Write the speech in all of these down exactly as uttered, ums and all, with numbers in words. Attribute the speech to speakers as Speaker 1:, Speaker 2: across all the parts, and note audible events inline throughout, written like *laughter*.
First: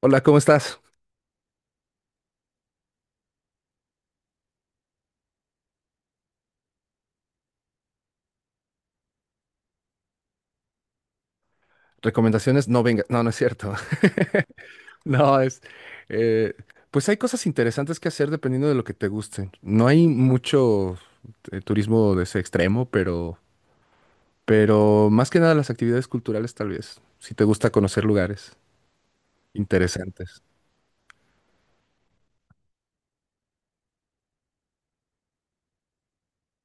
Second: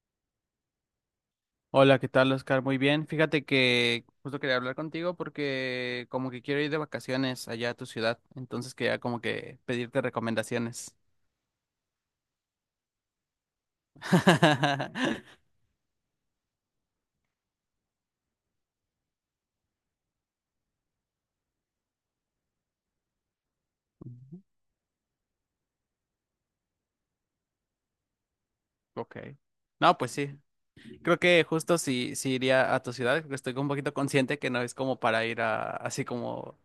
Speaker 1: Hola, ¿cómo estás?
Speaker 2: Hola, ¿qué tal, Oscar? Muy bien. Fíjate que justo quería hablar contigo porque como que quiero ir de vacaciones allá a tu ciudad, entonces quería como que pedirte recomendaciones.
Speaker 1: Recomendaciones, no venga, no, no es cierto. *laughs*
Speaker 2: *laughs*
Speaker 1: No, es, eh, pues hay cosas interesantes que hacer dependiendo de lo que te guste. No hay mucho eh, turismo de ese extremo, pero,
Speaker 2: Ujú.
Speaker 1: pero más que nada las actividades culturales tal vez, si te gusta conocer lugares
Speaker 2: Ok. No, pues sí.
Speaker 1: interesantes.
Speaker 2: Creo que justo si, si iría a tu ciudad, porque estoy un poquito consciente que no es como para ir a así como,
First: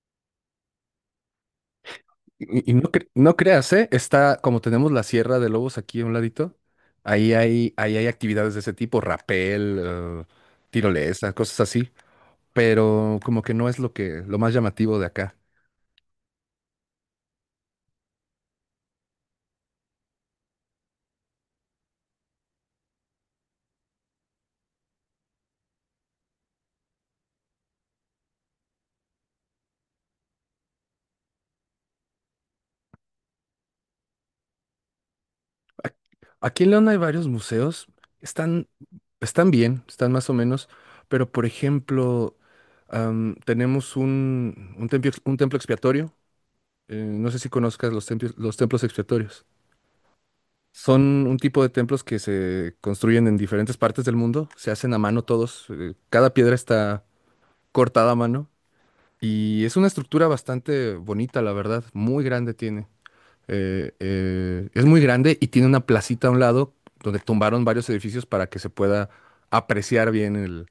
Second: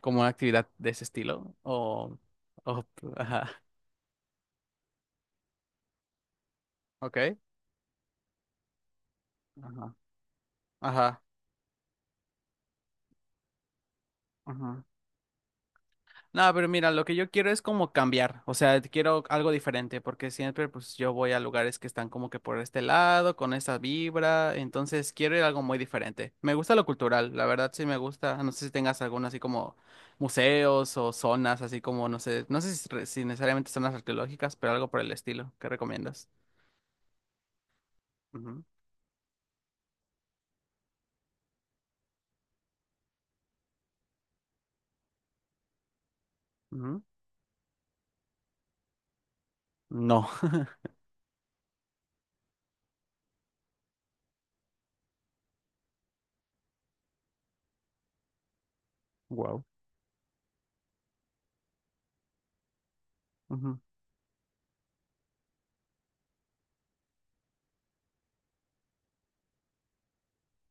Speaker 2: como una actividad de ese estilo. O,
Speaker 1: Y, y no,
Speaker 2: o
Speaker 1: cre- no
Speaker 2: ajá.
Speaker 1: creas, ¿eh? Está, como tenemos la Sierra de Lobos aquí a un ladito, ahí
Speaker 2: Ok.
Speaker 1: hay, ahí hay actividades de ese tipo, rapel,
Speaker 2: Ajá.
Speaker 1: eh,
Speaker 2: Ajá.
Speaker 1: tirolesa, cosas así, pero como que no es lo que, lo más
Speaker 2: Ajá.
Speaker 1: llamativo de acá.
Speaker 2: No, pero mira, lo que yo quiero es como cambiar, o sea, quiero algo diferente, porque siempre pues yo voy a lugares que están como que por este lado, con esta vibra, entonces quiero ir a algo muy diferente. Me gusta lo cultural, la verdad sí me gusta, no sé si tengas algún así como museos o zonas, así como, no sé, no sé si, re- si necesariamente zonas arqueológicas, pero algo por el estilo, ¿qué
Speaker 1: Ac-
Speaker 2: recomiendas?
Speaker 1: Aquí en León hay varios museos,
Speaker 2: Ujú,
Speaker 1: están, están bien, están más o menos, pero por ejemplo, am, tenemos un, un templo, ex- un templo expiatorio, eh,
Speaker 2: ujú.
Speaker 1: no sé si conozcas los templos, los templos expiatorios.
Speaker 2: No. *laughs*
Speaker 1: Son un tipo de templos que se construyen en diferentes partes del mundo, se hacen a mano todos, eh, cada piedra está cortada a mano
Speaker 2: Wow.
Speaker 1: y es una estructura bastante bonita, la verdad, muy grande tiene.
Speaker 2: Ujú,
Speaker 1: Eh, eh, es muy grande y tiene una placita a un lado donde tumbaron varios edificios para que se pueda apreciar bien el-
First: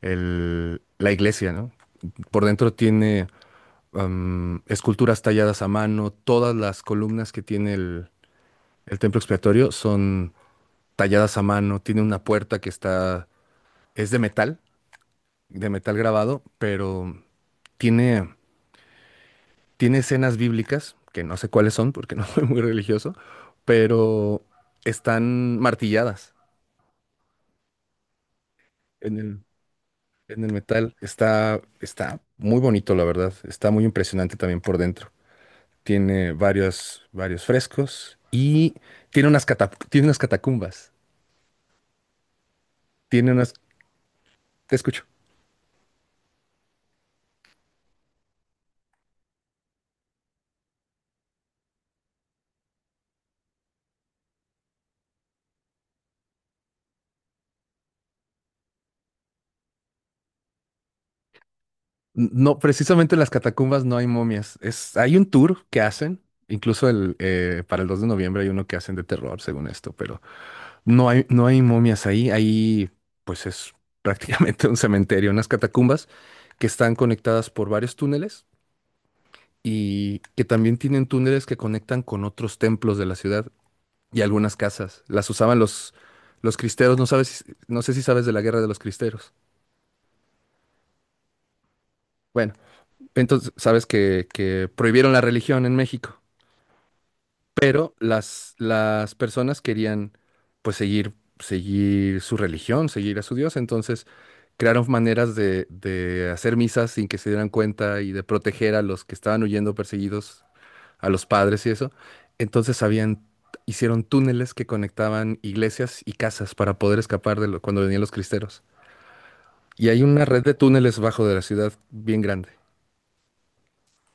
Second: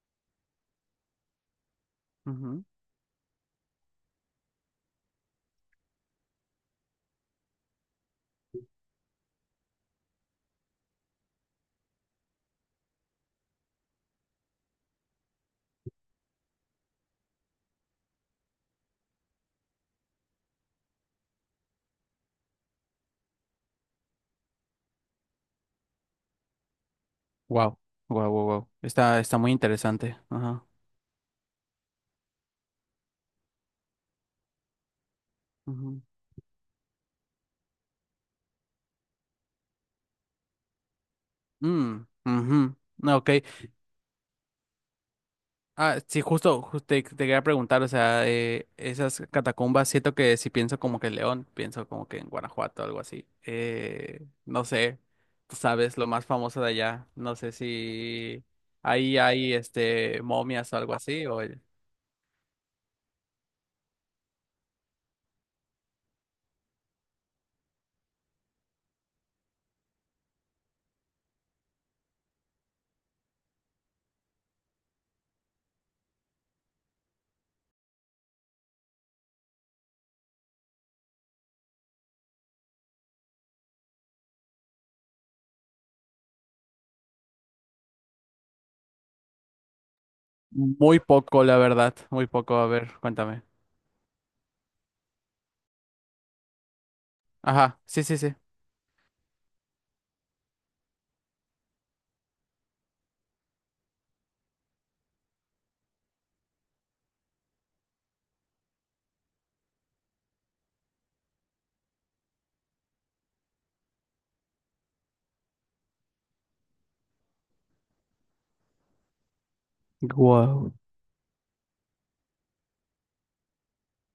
Speaker 1: el- la iglesia, ¿no? Por
Speaker 2: ujú.
Speaker 1: dentro tiene am, esculturas talladas a mano, todas las columnas que tiene el, el templo expiatorio son talladas a mano, tiene una puerta que está, es de metal, de metal grabado, pero tiene Tiene escenas bíblicas, que no sé cuáles son porque no *laughs* soy muy religioso, pero están martilladas
Speaker 2: Wow. Wow, wow, wow.
Speaker 1: en
Speaker 2: Está, está
Speaker 1: el,
Speaker 2: muy interesante.
Speaker 1: en el
Speaker 2: Ajá.
Speaker 1: metal. Está, está muy bonito, la verdad. Está muy impresionante también por dentro.
Speaker 2: Ujú.
Speaker 1: Tiene varios, varios frescos y tiene unas, cata- tiene unas catacumbas.
Speaker 2: Mm, ujú. No, ok.
Speaker 1: Tiene unas... Te escucho.
Speaker 2: Ah, sí, justo, justo te, te quería preguntar, o sea, eh, esas catacumbas, siento que si pienso como que en León, pienso como que en Guanajuato o algo así. Eh, no sé, tú sabes, lo más famoso de allá, no sé si ahí hay este momias o algo así, o
Speaker 1: No, precisamente en las catacumbas no hay momias. Es, hay un tour que hacen, incluso el, eh, para el dos de noviembre hay uno que hacen de terror, según esto, pero No hay, no hay momias ahí, ahí pues es *laughs* prácticamente un cementerio, unas catacumbas que están conectadas por varios túneles y que también tienen túneles que conectan con otros templos de la ciudad y algunas casas. Las usaban los, los cristeros, no sabes, si- no sé si sabes de la guerra de los cristeros.
Speaker 2: muy poco, la verdad, muy
Speaker 1: Bueno,
Speaker 2: poco, a ver, cuéntame.
Speaker 1: entonces sabes que, que prohibieron la religión en México.
Speaker 2: Ajá,
Speaker 1: Pero
Speaker 2: sí, sí, sí.
Speaker 1: las, las personas querían pues seguir, seguir su religión, seguir a su Dios, entonces crearon maneras de, de hacer misas sin que se dieran cuenta y de proteger a los que estaban huyendo perseguidos, a los padres y eso. Entonces habían, hicieron túneles que conectaban iglesias y casas para poder escapar de lo- cuando venían los cristeros. Y hay una red de
Speaker 2: Guau.
Speaker 1: túneles bajo de la ciudad bien grande.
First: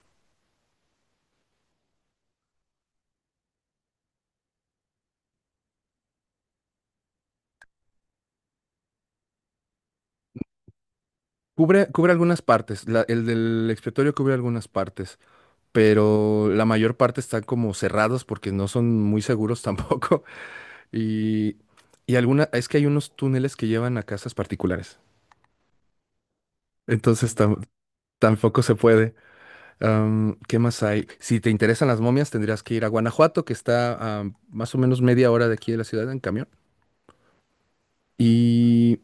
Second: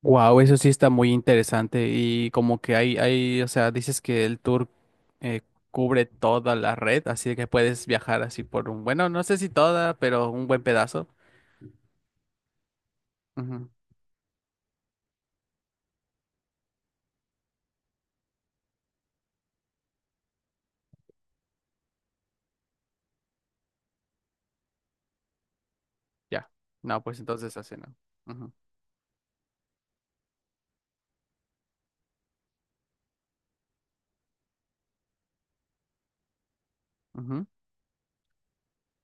Speaker 2: Wow, eso sí está muy interesante y como que hay, hay, o sea, dices que el tour eh, cubre toda la red, así que puedes viajar así por un, bueno, no sé si toda, pero un buen pedazo.
Speaker 1: Cubre, cubre algunas partes. La- el del
Speaker 2: Ujú.
Speaker 1: expiatorio cubre algunas partes. Pero la mayor parte están como cerrados porque no son muy seguros tampoco. *laughs* Y, y alguna, es que hay unos túneles que llevan a casas particulares.
Speaker 2: Ya. No, pues
Speaker 1: Entonces
Speaker 2: entonces
Speaker 1: tam-
Speaker 2: así no. Ujú,
Speaker 1: Tampoco se puede. Am, ¿qué más hay? Si te interesan las momias, tendrías que ir a Guanajuato, que está a más o menos media hora de aquí de la ciudad en camión.
Speaker 2: ujú.
Speaker 1: Y,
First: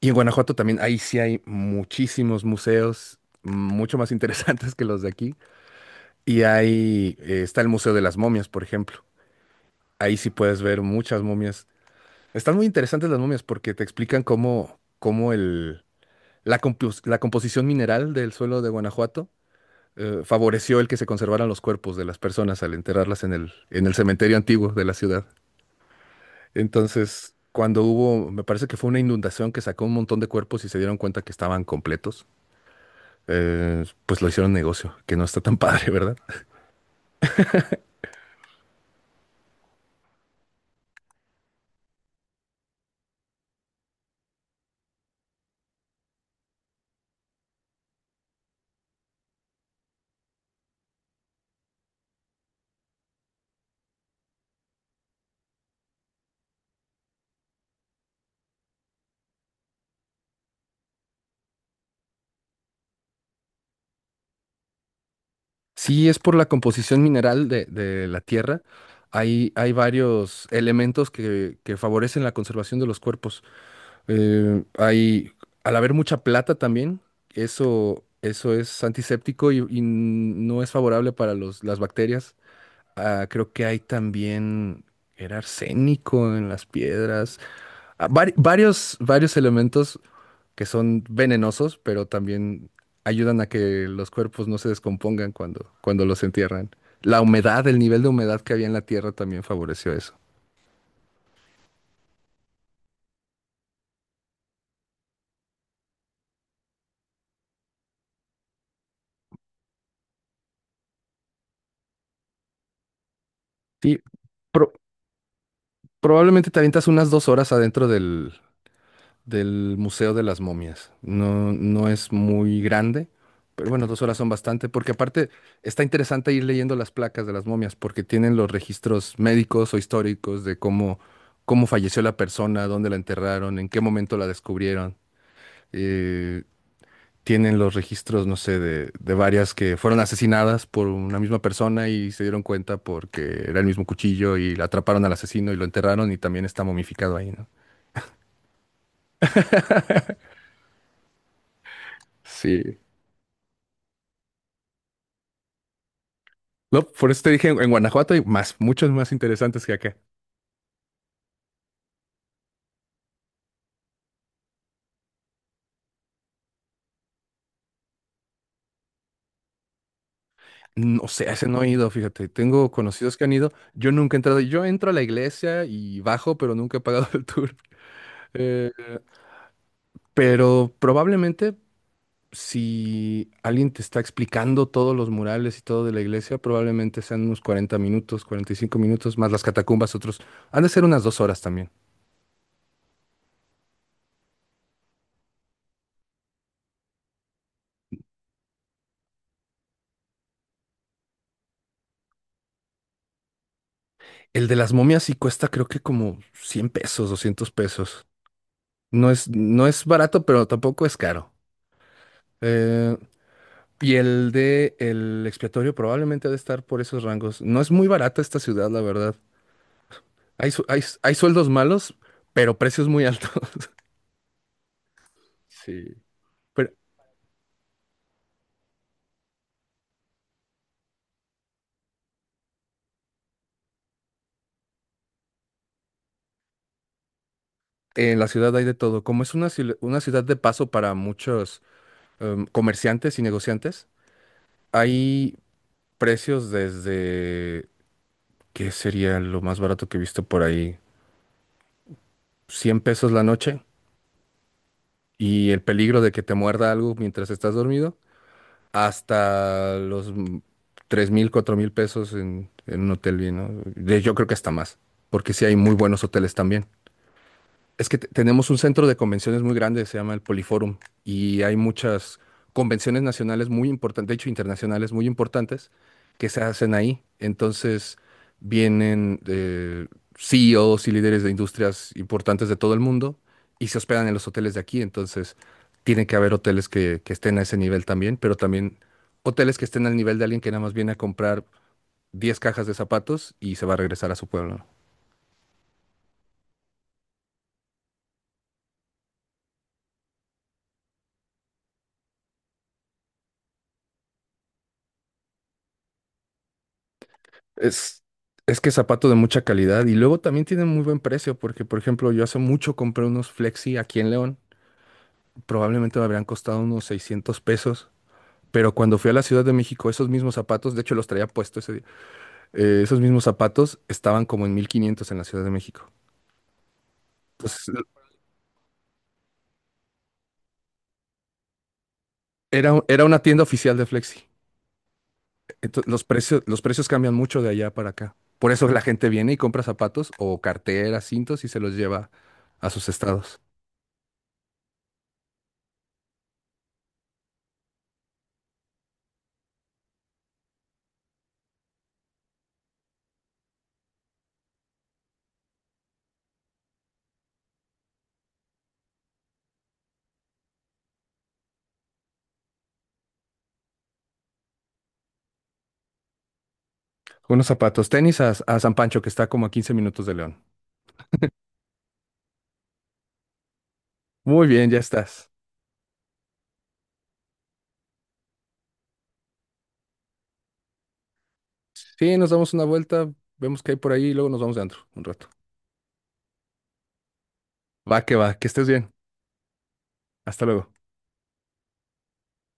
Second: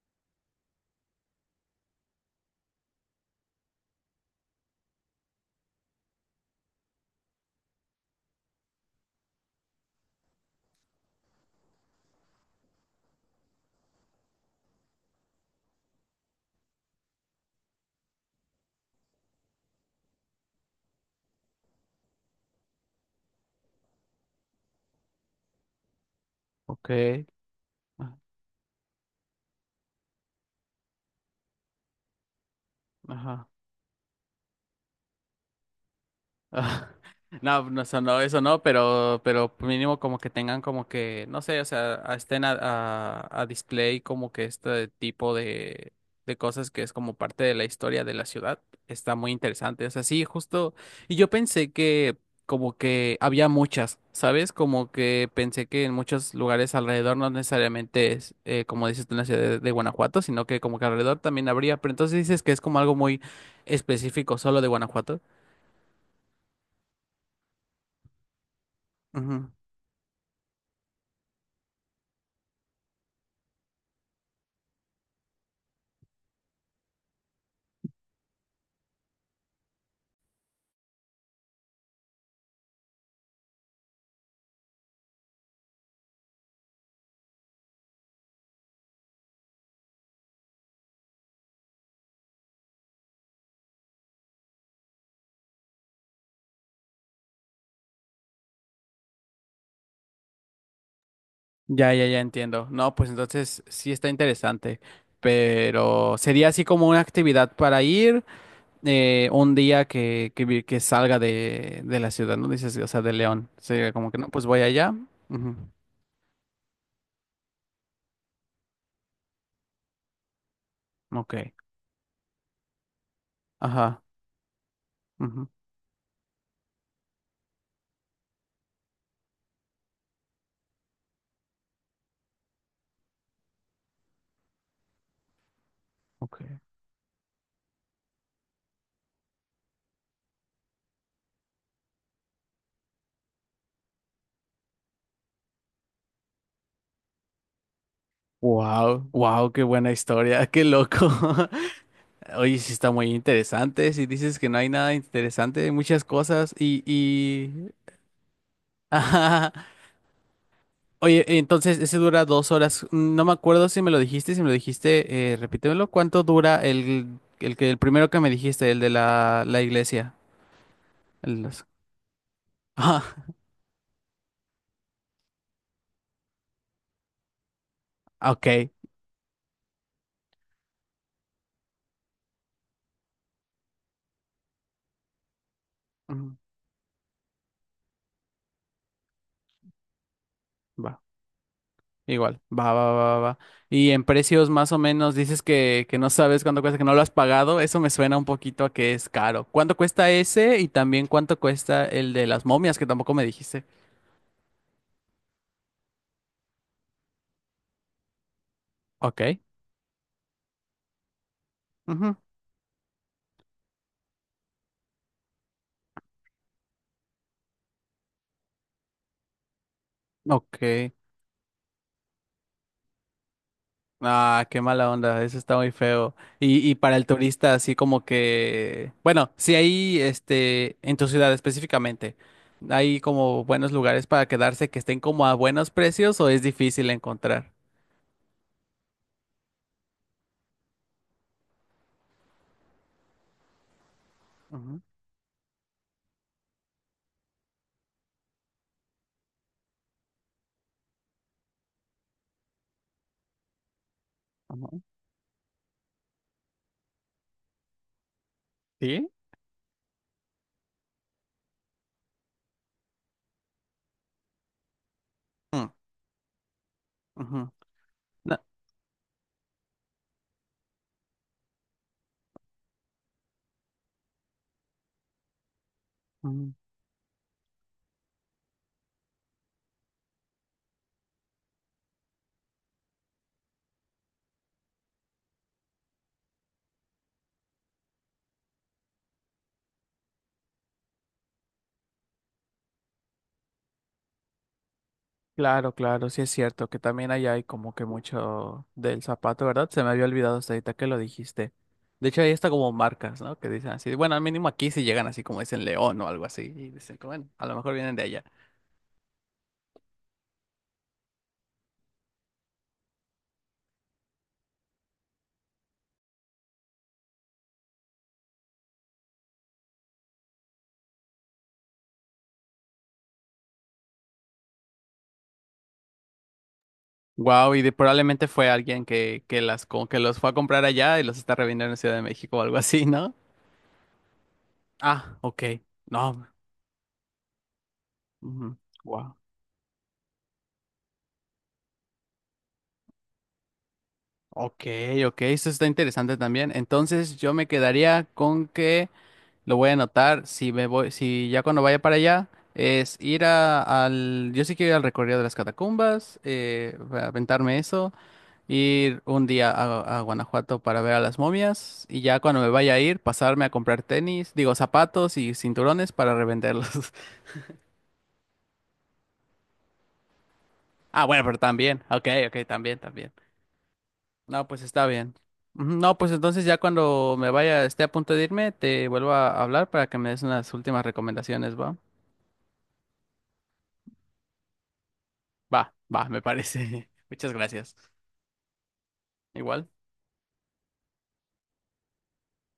Speaker 1: y en Guanajuato también, ahí sí hay muchísimos museos, mucho más *laughs* interesantes que los de aquí. Y ahí eh, está el Museo de las Momias, por ejemplo. Ahí sí puedes ver muchas momias. Están muy interesantes las momias porque te explican cómo, cómo el, la, compos- la composición mineral del suelo de Guanajuato eh, favoreció el que se conservaran los cuerpos de las personas al enterrarlas en el, en el cementerio antiguo de la ciudad.
Speaker 2: Ok.
Speaker 1: Entonces, cuando
Speaker 2: Ah,
Speaker 1: hubo, me parece que fue una inundación que sacó un montón de cuerpos y se dieron cuenta que estaban completos,
Speaker 2: ajá.
Speaker 1: eh, pues lo hicieron negocio, que no está tan *laughs* padre, ¿verdad?
Speaker 2: Ah, *laughs* No, no, eso no, eso no, pero, pero mínimo como que tengan como que, no sé, o sea, a- estén a, a, a display como que este tipo de, de cosas que es como parte de la historia de la ciudad. Está muy interesante. O sea, sí, justo. Y yo pensé que como que había muchas, ¿sabes? Como que pensé que en muchos lugares alrededor no necesariamente es, eh, como dices tú, en la ciudad de, de Guanajuato, sino que como que alrededor también habría. Pero entonces dices que es como algo muy específico solo de Guanajuato.
Speaker 1: Sí, es por la composición mineral de, de la tierra. Hay, hay varios elementos que, que favorecen la conservación de los cuerpos. Eh, hay, al haber mucha plata también, eso, eso es antiséptico y, y no es favorable para los, las bacterias. Ah, creo que hay también, era arsénico en las piedras. Ah, vari- varios, varios elementos que son venenosos, pero también ayudan a que los cuerpos no se descompongan cuando, cuando los entierran. La humedad, el nivel de humedad que había en la tierra también favoreció eso.
Speaker 2: Ya, ya, ya entiendo. No, pues entonces sí está interesante, pero sería así como una actividad para ir eh, un día que, que, vi- que salga de, de la ciudad, ¿no? Dices, o sea, de León. Sería
Speaker 1: Sí,
Speaker 2: como que no, pues voy
Speaker 1: pro-
Speaker 2: allá. Ujú.
Speaker 1: probablemente te avientas unas dos horas adentro del, del Museo de las Momias.
Speaker 2: Ok.
Speaker 1: No, no es muy grande, pero bueno, dos
Speaker 2: Ajá.
Speaker 1: horas son bastante, porque aparte
Speaker 2: Ujú.
Speaker 1: está interesante ir leyendo las placas de las momias, porque tienen los registros médicos o históricos de cómo, cómo falleció la persona, dónde la enterraron, en qué momento la descubrieron.
Speaker 2: Ok.
Speaker 1: Eh, tienen los registros, no sé, de, de varias que fueron asesinadas por una misma persona y se dieron cuenta porque era el mismo cuchillo y la atraparon al asesino y lo enterraron y también está momificado ahí, ¿no?
Speaker 2: Wow, wow, qué buena historia, qué loco. *laughs* Oye, sí
Speaker 1: Sí.
Speaker 2: está muy interesante. Si dices que no hay nada interesante, hay muchas cosas
Speaker 1: No,
Speaker 2: y,
Speaker 1: por eso te dije en, en
Speaker 2: y...
Speaker 1: Guanajuato hay más, muchos más interesantes
Speaker 2: *laughs*
Speaker 1: que acá.
Speaker 2: Oye, entonces ese dura dos horas. No me acuerdo si me lo dijiste, si me lo dijiste, eh, repítemelo. ¿Cuánto dura el, el que el primero que me dijiste, el de la, la iglesia?
Speaker 1: No sé, a
Speaker 2: El-
Speaker 1: ese no
Speaker 2: los-
Speaker 1: he ido, fíjate. Tengo conocidos que han
Speaker 2: *laughs*
Speaker 1: ido. Yo nunca he entrado. Yo entro a la iglesia y bajo, pero nunca he pagado *laughs* el tour.
Speaker 2: Ah, ok.
Speaker 1: Eh, pero probablemente si alguien te está explicando todos los murales y todo de la
Speaker 2: Ujú.
Speaker 1: iglesia, probablemente sean unos cuarenta minutos, cuarenta y cinco minutos, más las catacumbas, otros. Han de ser
Speaker 2: Va,
Speaker 1: unas dos horas también.
Speaker 2: igual. Va, va, va, va. va. Y en precios más o menos dices que, que no sabes cuánto cuesta, que no lo has pagado. Eso me suena un poquito a que es caro. ¿Cuánto cuesta ese? Y también cuánto cuesta el de las momias, que tampoco me dijiste.
Speaker 1: El de las momias sí cuesta creo que como cien pesos, doscientos pesos. No es,
Speaker 2: Ok.
Speaker 1: no es barato, pero tampoco es caro.
Speaker 2: Ujú.
Speaker 1: Eh, Y el de el expiatorio probablemente ha de estar por esos rangos. No es muy barata esta ciudad, la verdad. Hay, su- hay,
Speaker 2: Ok.
Speaker 1: hay sueldos malos, pero precios muy altos. *laughs*
Speaker 2: Ah, qué mala onda, eso está muy
Speaker 1: Sí.
Speaker 2: feo. Y,
Speaker 1: Pero
Speaker 2: y para el turista, así como que, bueno, si hay, este, en tu ciudad específicamente, ¿hay como buenos lugares para quedarse que estén como a buenos precios o es difícil encontrar?
Speaker 1: en la ciudad hay de todo. Como es una, ciu- una ciudad de paso para muchos em, comerciantes y negociantes,
Speaker 2: Ujú,
Speaker 1: hay precios desde, ¿qué sería lo más barato que he visto por ahí? Cien pesos la noche
Speaker 2: ujú.
Speaker 1: y el peligro de que te muerda algo mientras estás dormido,
Speaker 2: ¿Sí?
Speaker 1: hasta los tres mil, cuatro mil pesos en, en un hotel bien, ¿no? De- Yo creo que hasta más, porque sí hay
Speaker 2: Mm,
Speaker 1: muy buenos hoteles también.
Speaker 2: ujú.
Speaker 1: Es que te- tenemos un centro de convenciones muy grande, se llama el Poliforum, y hay muchas convenciones nacionales muy importantes, de hecho internacionales muy importantes, que se
Speaker 2: No.
Speaker 1: hacen ahí. Entonces vienen eh, C E Os y líderes de industrias importantes de todo el mundo y se hospedan en los hoteles de aquí. Entonces tiene que haber hoteles que, que estén a ese nivel también, pero también hoteles que estén al nivel de alguien que nada más viene a comprar diez cajas de zapatos y se va a regresar a su pueblo.
Speaker 2: Claro, claro, sí es cierto que también allá hay como que mucho del zapato, ¿verdad? Se me había olvidado hasta ahorita que lo dijiste. De hecho, ahí está como marcas, ¿no? Que dicen así, bueno, al mínimo aquí sí llegan así como dicen León o algo así, y dicen, que, bueno, a lo mejor vienen de
Speaker 1: Es,
Speaker 2: allá.
Speaker 1: es que es zapato de mucha calidad y luego también tiene muy buen precio porque, por ejemplo, yo hace mucho compré unos Flexi aquí en León. Probablemente me habrían costado unos seiscientos pesos, pero cuando fui a la Ciudad de México, esos mismos zapatos, de hecho los traía puesto ese día, eh, esos mismos zapatos estaban como en mil quinientos en la Ciudad de México.
Speaker 2: Wow, y de-
Speaker 1: Entonces,
Speaker 2: probablemente fue alguien que, que las como que los fue a comprar allá y los está revendiendo en Ciudad de México o algo
Speaker 1: era, un-
Speaker 2: así,
Speaker 1: era
Speaker 2: ¿no?
Speaker 1: una tienda oficial de Flexi.
Speaker 2: Ah, ok.
Speaker 1: Entonces, los
Speaker 2: No.
Speaker 1: precios, los precios cambian mucho de allá para acá. Por eso la gente
Speaker 2: Wow.
Speaker 1: viene y compra zapatos o carteras, cintos y se los lleva a sus estados.
Speaker 2: Ok, ok. Eso está interesante también. Entonces yo me quedaría con que lo voy a anotar. Si me voy, si ya cuando vaya para allá, es ir a- al. Yo sí quiero ir al recorrido de las catacumbas, eh, a aventarme eso, ir un día a, a Guanajuato para ver a las momias. Y ya cuando me vaya a ir, pasarme a comprar tenis, digo zapatos y cinturones para revenderlos. *laughs*
Speaker 1: Unos zapatos, tenis a, a San Pancho, que está como a quince minutos de León.
Speaker 2: Ah, bueno, pero también. Ok, ok, también, también.
Speaker 1: Muy
Speaker 2: No, pues
Speaker 1: bien, ya
Speaker 2: está bien.
Speaker 1: estás.
Speaker 2: Ujú. No, pues entonces ya cuando me vaya, esté a punto de irme, te vuelvo a hablar para que me des unas últimas recomendaciones, ¿va?
Speaker 1: Sí, nos damos una vuelta, vemos qué hay por ahí y luego nos vamos de antro un rato.
Speaker 2: Va, va, me parece. *laughs* Muchas gracias.
Speaker 1: Va que va, que estés bien.
Speaker 2: Igual.
Speaker 1: Hasta luego.